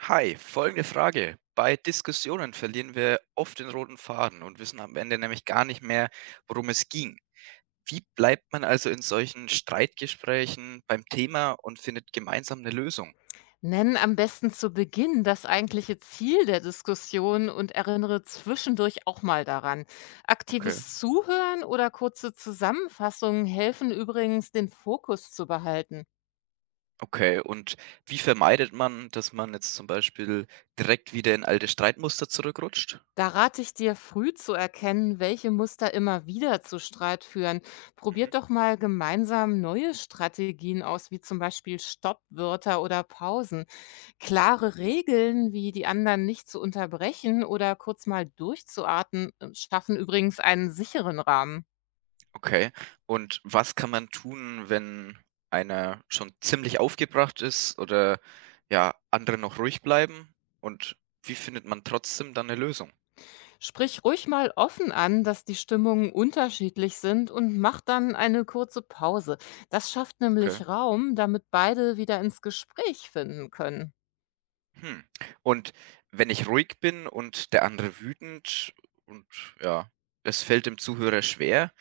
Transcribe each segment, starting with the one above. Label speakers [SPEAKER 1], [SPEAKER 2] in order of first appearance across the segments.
[SPEAKER 1] Hi, folgende Frage. Bei Diskussionen verlieren wir oft den roten Faden und wissen am Ende nämlich gar nicht mehr, worum es ging. Wie bleibt man also in solchen Streitgesprächen beim Thema und findet gemeinsam eine Lösung?
[SPEAKER 2] Nenn am besten zu Beginn das eigentliche Ziel der Diskussion und erinnere zwischendurch auch mal daran.
[SPEAKER 1] Okay,
[SPEAKER 2] Aktives Zuhören oder kurze Zusammenfassungen helfen übrigens, den Fokus zu behalten.
[SPEAKER 1] okay. Und wie vermeidet man, dass man jetzt zum Beispiel direkt wieder in alte Streitmuster zurückrutscht?
[SPEAKER 2] Da rate ich dir früh zu erkennen, welche Muster immer wieder zu Streit führen.
[SPEAKER 1] Mhm.
[SPEAKER 2] Probiert doch mal gemeinsam neue Strategien aus, wie zum Beispiel Stoppwörter oder Pausen. Klare Regeln, wie die anderen nicht zu unterbrechen oder kurz mal durchzuatmen, schaffen übrigens einen sicheren Rahmen.
[SPEAKER 1] Okay. Und was kann man tun, wenn einer schon ziemlich aufgebracht ist oder ja, andere noch ruhig bleiben? Und wie findet man trotzdem dann eine Lösung?
[SPEAKER 2] Sprich ruhig mal offen an, dass die Stimmungen unterschiedlich sind und mach dann eine kurze Pause. Das schafft
[SPEAKER 1] Okay.
[SPEAKER 2] nämlich Raum, damit beide wieder ins Gespräch finden können.
[SPEAKER 1] Hm. Und wenn ich ruhig bin und der andere wütend und ja, es fällt dem Zuhörer schwer,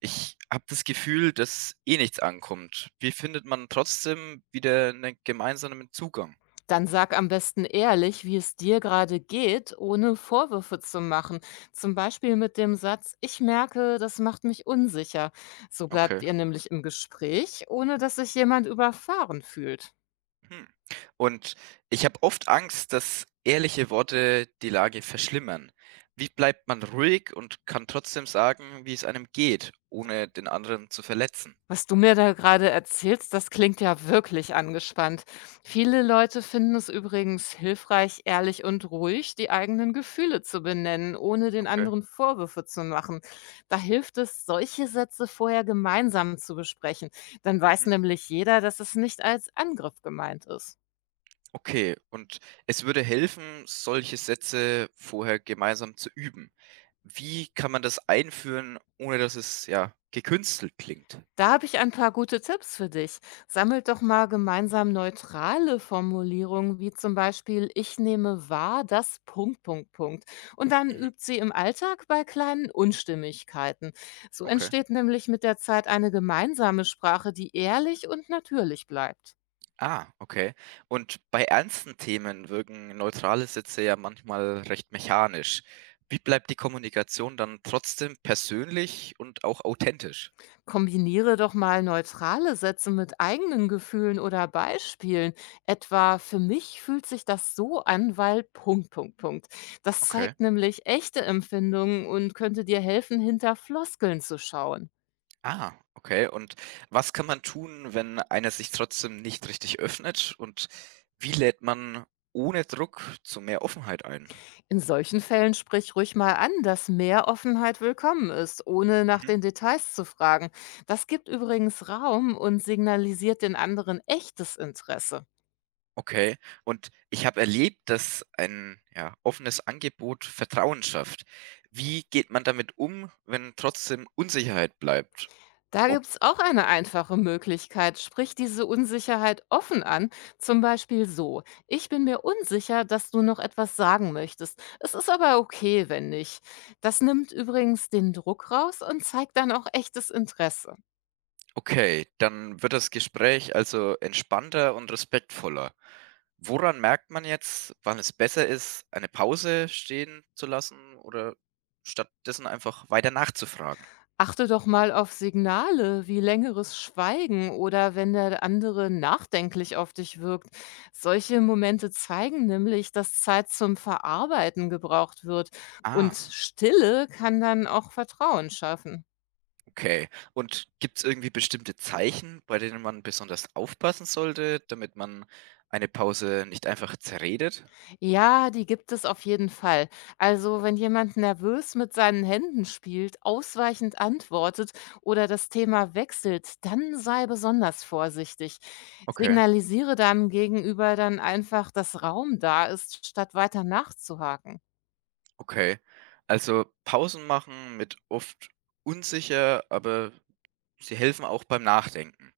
[SPEAKER 1] ich habe das Gefühl, dass eh nichts ankommt. Wie findet man trotzdem wieder einen gemeinsamen Zugang?
[SPEAKER 2] Dann sag am besten ehrlich, wie es dir gerade geht, ohne Vorwürfe zu machen. Zum Beispiel mit dem Satz: Ich merke, das macht mich unsicher. So
[SPEAKER 1] Okay.
[SPEAKER 2] bleibt ihr nämlich im Gespräch, ohne dass sich jemand überfahren fühlt.
[SPEAKER 1] Hm. Und ich habe oft Angst, dass ehrliche Worte die Lage verschlimmern. Wie bleibt man ruhig und kann trotzdem sagen, wie es einem geht, ohne den anderen zu verletzen?
[SPEAKER 2] Was du mir da gerade erzählst, das klingt ja wirklich angespannt. Viele Leute finden es übrigens hilfreich, ehrlich und ruhig die eigenen Gefühle zu benennen, ohne den
[SPEAKER 1] Okay.
[SPEAKER 2] anderen Vorwürfe zu machen. Da hilft es, solche Sätze vorher gemeinsam zu besprechen. Dann weiß
[SPEAKER 1] Mhm.
[SPEAKER 2] nämlich jeder, dass es nicht als Angriff gemeint ist.
[SPEAKER 1] Okay, und es würde helfen, solche Sätze vorher gemeinsam zu üben. Wie kann man das einführen, ohne dass es ja gekünstelt klingt?
[SPEAKER 2] Da habe ich ein paar gute Tipps für dich. Sammelt doch mal gemeinsam neutrale Formulierungen, wie zum Beispiel ich nehme wahr, dass Punkt, Punkt, Punkt. Und dann
[SPEAKER 1] Mhm.
[SPEAKER 2] übt sie im Alltag bei kleinen Unstimmigkeiten. So
[SPEAKER 1] Okay.
[SPEAKER 2] entsteht nämlich mit der Zeit eine gemeinsame Sprache, die ehrlich und natürlich bleibt.
[SPEAKER 1] Ah, okay. Und bei ernsten Themen wirken neutrale Sätze ja manchmal recht mechanisch. Wie bleibt die Kommunikation dann trotzdem persönlich und auch authentisch?
[SPEAKER 2] Kombiniere doch mal neutrale Sätze mit eigenen Gefühlen oder Beispielen. Etwa, für mich fühlt sich das so an, weil Punkt, Punkt, Punkt. Das
[SPEAKER 1] Okay.
[SPEAKER 2] zeigt nämlich echte Empfindungen und könnte dir helfen, hinter Floskeln zu schauen.
[SPEAKER 1] Ah, okay. Und was kann man tun, wenn einer sich trotzdem nicht richtig öffnet? Und wie lädt man ohne Druck zu mehr Offenheit ein?
[SPEAKER 2] In solchen Fällen sprich ruhig mal an, dass mehr Offenheit willkommen ist, ohne nach den Details zu fragen. Das gibt übrigens Raum und signalisiert den anderen echtes Interesse.
[SPEAKER 1] Okay. Und ich habe erlebt, dass ein, ja, offenes Angebot Vertrauen schafft. Wie geht man damit um, wenn trotzdem Unsicherheit bleibt?
[SPEAKER 2] Da
[SPEAKER 1] Ob
[SPEAKER 2] gibt's auch eine einfache Möglichkeit. Sprich diese Unsicherheit offen an. Zum Beispiel so: Ich bin mir unsicher, dass du noch etwas sagen möchtest. Es ist aber okay, wenn nicht. Das nimmt übrigens den Druck raus und zeigt dann auch echtes Interesse.
[SPEAKER 1] okay, dann wird das Gespräch also entspannter und respektvoller. Woran merkt man jetzt, wann es besser ist, eine Pause stehen zu lassen oder stattdessen einfach weiter nachzufragen?
[SPEAKER 2] Achte doch mal auf Signale wie längeres Schweigen oder wenn der andere nachdenklich auf dich wirkt. Solche Momente zeigen nämlich, dass Zeit zum Verarbeiten gebraucht wird,
[SPEAKER 1] Ah.
[SPEAKER 2] und Stille kann dann auch Vertrauen schaffen.
[SPEAKER 1] Okay. Und gibt es irgendwie bestimmte Zeichen, bei denen man besonders aufpassen sollte, damit man eine Pause nicht einfach zerredet?
[SPEAKER 2] Ja, die gibt es auf jeden Fall. Also, wenn jemand nervös mit seinen Händen spielt, ausweichend antwortet oder das Thema wechselt, dann sei besonders vorsichtig.
[SPEAKER 1] Okay,
[SPEAKER 2] Signalisiere deinem Gegenüber dann einfach, dass Raum da ist, statt weiter nachzuhaken.
[SPEAKER 1] okay. Also Pausen machen mit oft unsicher, aber sie helfen auch beim Nachdenken.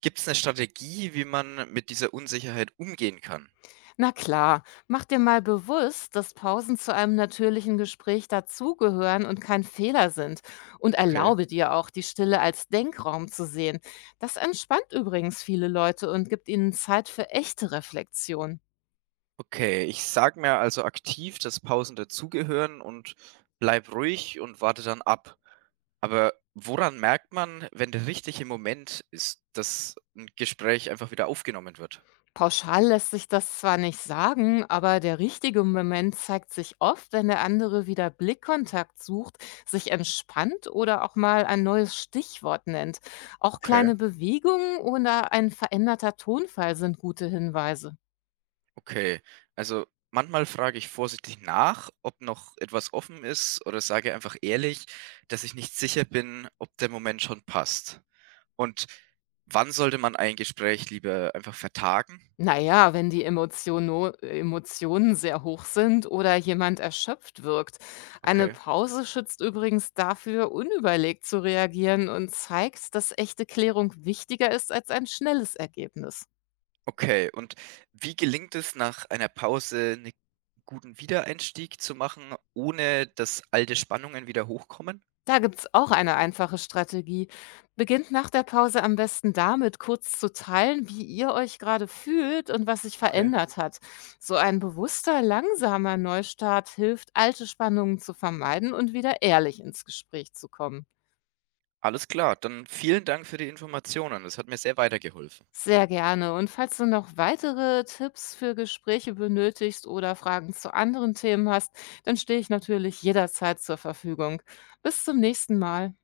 [SPEAKER 1] Gibt es eine Strategie, wie man mit dieser Unsicherheit umgehen kann?
[SPEAKER 2] Na klar, mach dir mal bewusst, dass Pausen zu einem natürlichen Gespräch dazugehören und kein Fehler sind. Und
[SPEAKER 1] Okay.
[SPEAKER 2] erlaube dir auch, die Stille als Denkraum zu sehen. Das entspannt übrigens viele Leute und gibt ihnen Zeit für echte Reflexion.
[SPEAKER 1] Okay, ich sag mir also aktiv, dass Pausen dazugehören und bleib ruhig und warte dann ab. Aber woran merkt man, wenn der richtige Moment ist, dass ein Gespräch einfach wieder aufgenommen wird?
[SPEAKER 2] Pauschal lässt sich das zwar nicht sagen, aber der richtige Moment zeigt sich oft, wenn der andere wieder Blickkontakt sucht, sich entspannt oder auch mal ein neues Stichwort nennt. Auch
[SPEAKER 1] Okay,
[SPEAKER 2] kleine Bewegungen oder ein veränderter Tonfall sind gute Hinweise.
[SPEAKER 1] okay. Also manchmal frage ich vorsichtig nach, ob noch etwas offen ist oder sage einfach ehrlich, dass ich nicht sicher bin, ob der Moment schon passt. Und wann sollte man ein Gespräch lieber einfach vertagen?
[SPEAKER 2] Naja, wenn die Emotionen sehr hoch sind oder jemand erschöpft wirkt. Eine
[SPEAKER 1] Okay.
[SPEAKER 2] Pause schützt übrigens dafür, unüberlegt zu reagieren, und zeigt, dass echte Klärung wichtiger ist als ein schnelles Ergebnis.
[SPEAKER 1] Okay, und wie gelingt es, nach einer Pause einen guten Wiedereinstieg zu machen, ohne dass alte Spannungen wieder hochkommen?
[SPEAKER 2] Da gibt's auch eine einfache Strategie. Beginnt nach der Pause am besten damit, kurz zu teilen, wie ihr euch gerade fühlt und was sich
[SPEAKER 1] Okay.
[SPEAKER 2] verändert hat. So ein bewusster, langsamer Neustart hilft, alte Spannungen zu vermeiden und wieder ehrlich ins Gespräch zu kommen.
[SPEAKER 1] Alles klar, dann vielen Dank für die Informationen. Das hat mir sehr weitergeholfen.
[SPEAKER 2] Sehr gerne. Und falls du noch weitere Tipps für Gespräche benötigst oder Fragen zu anderen Themen hast, dann stehe ich natürlich jederzeit zur Verfügung. Bis zum nächsten Mal.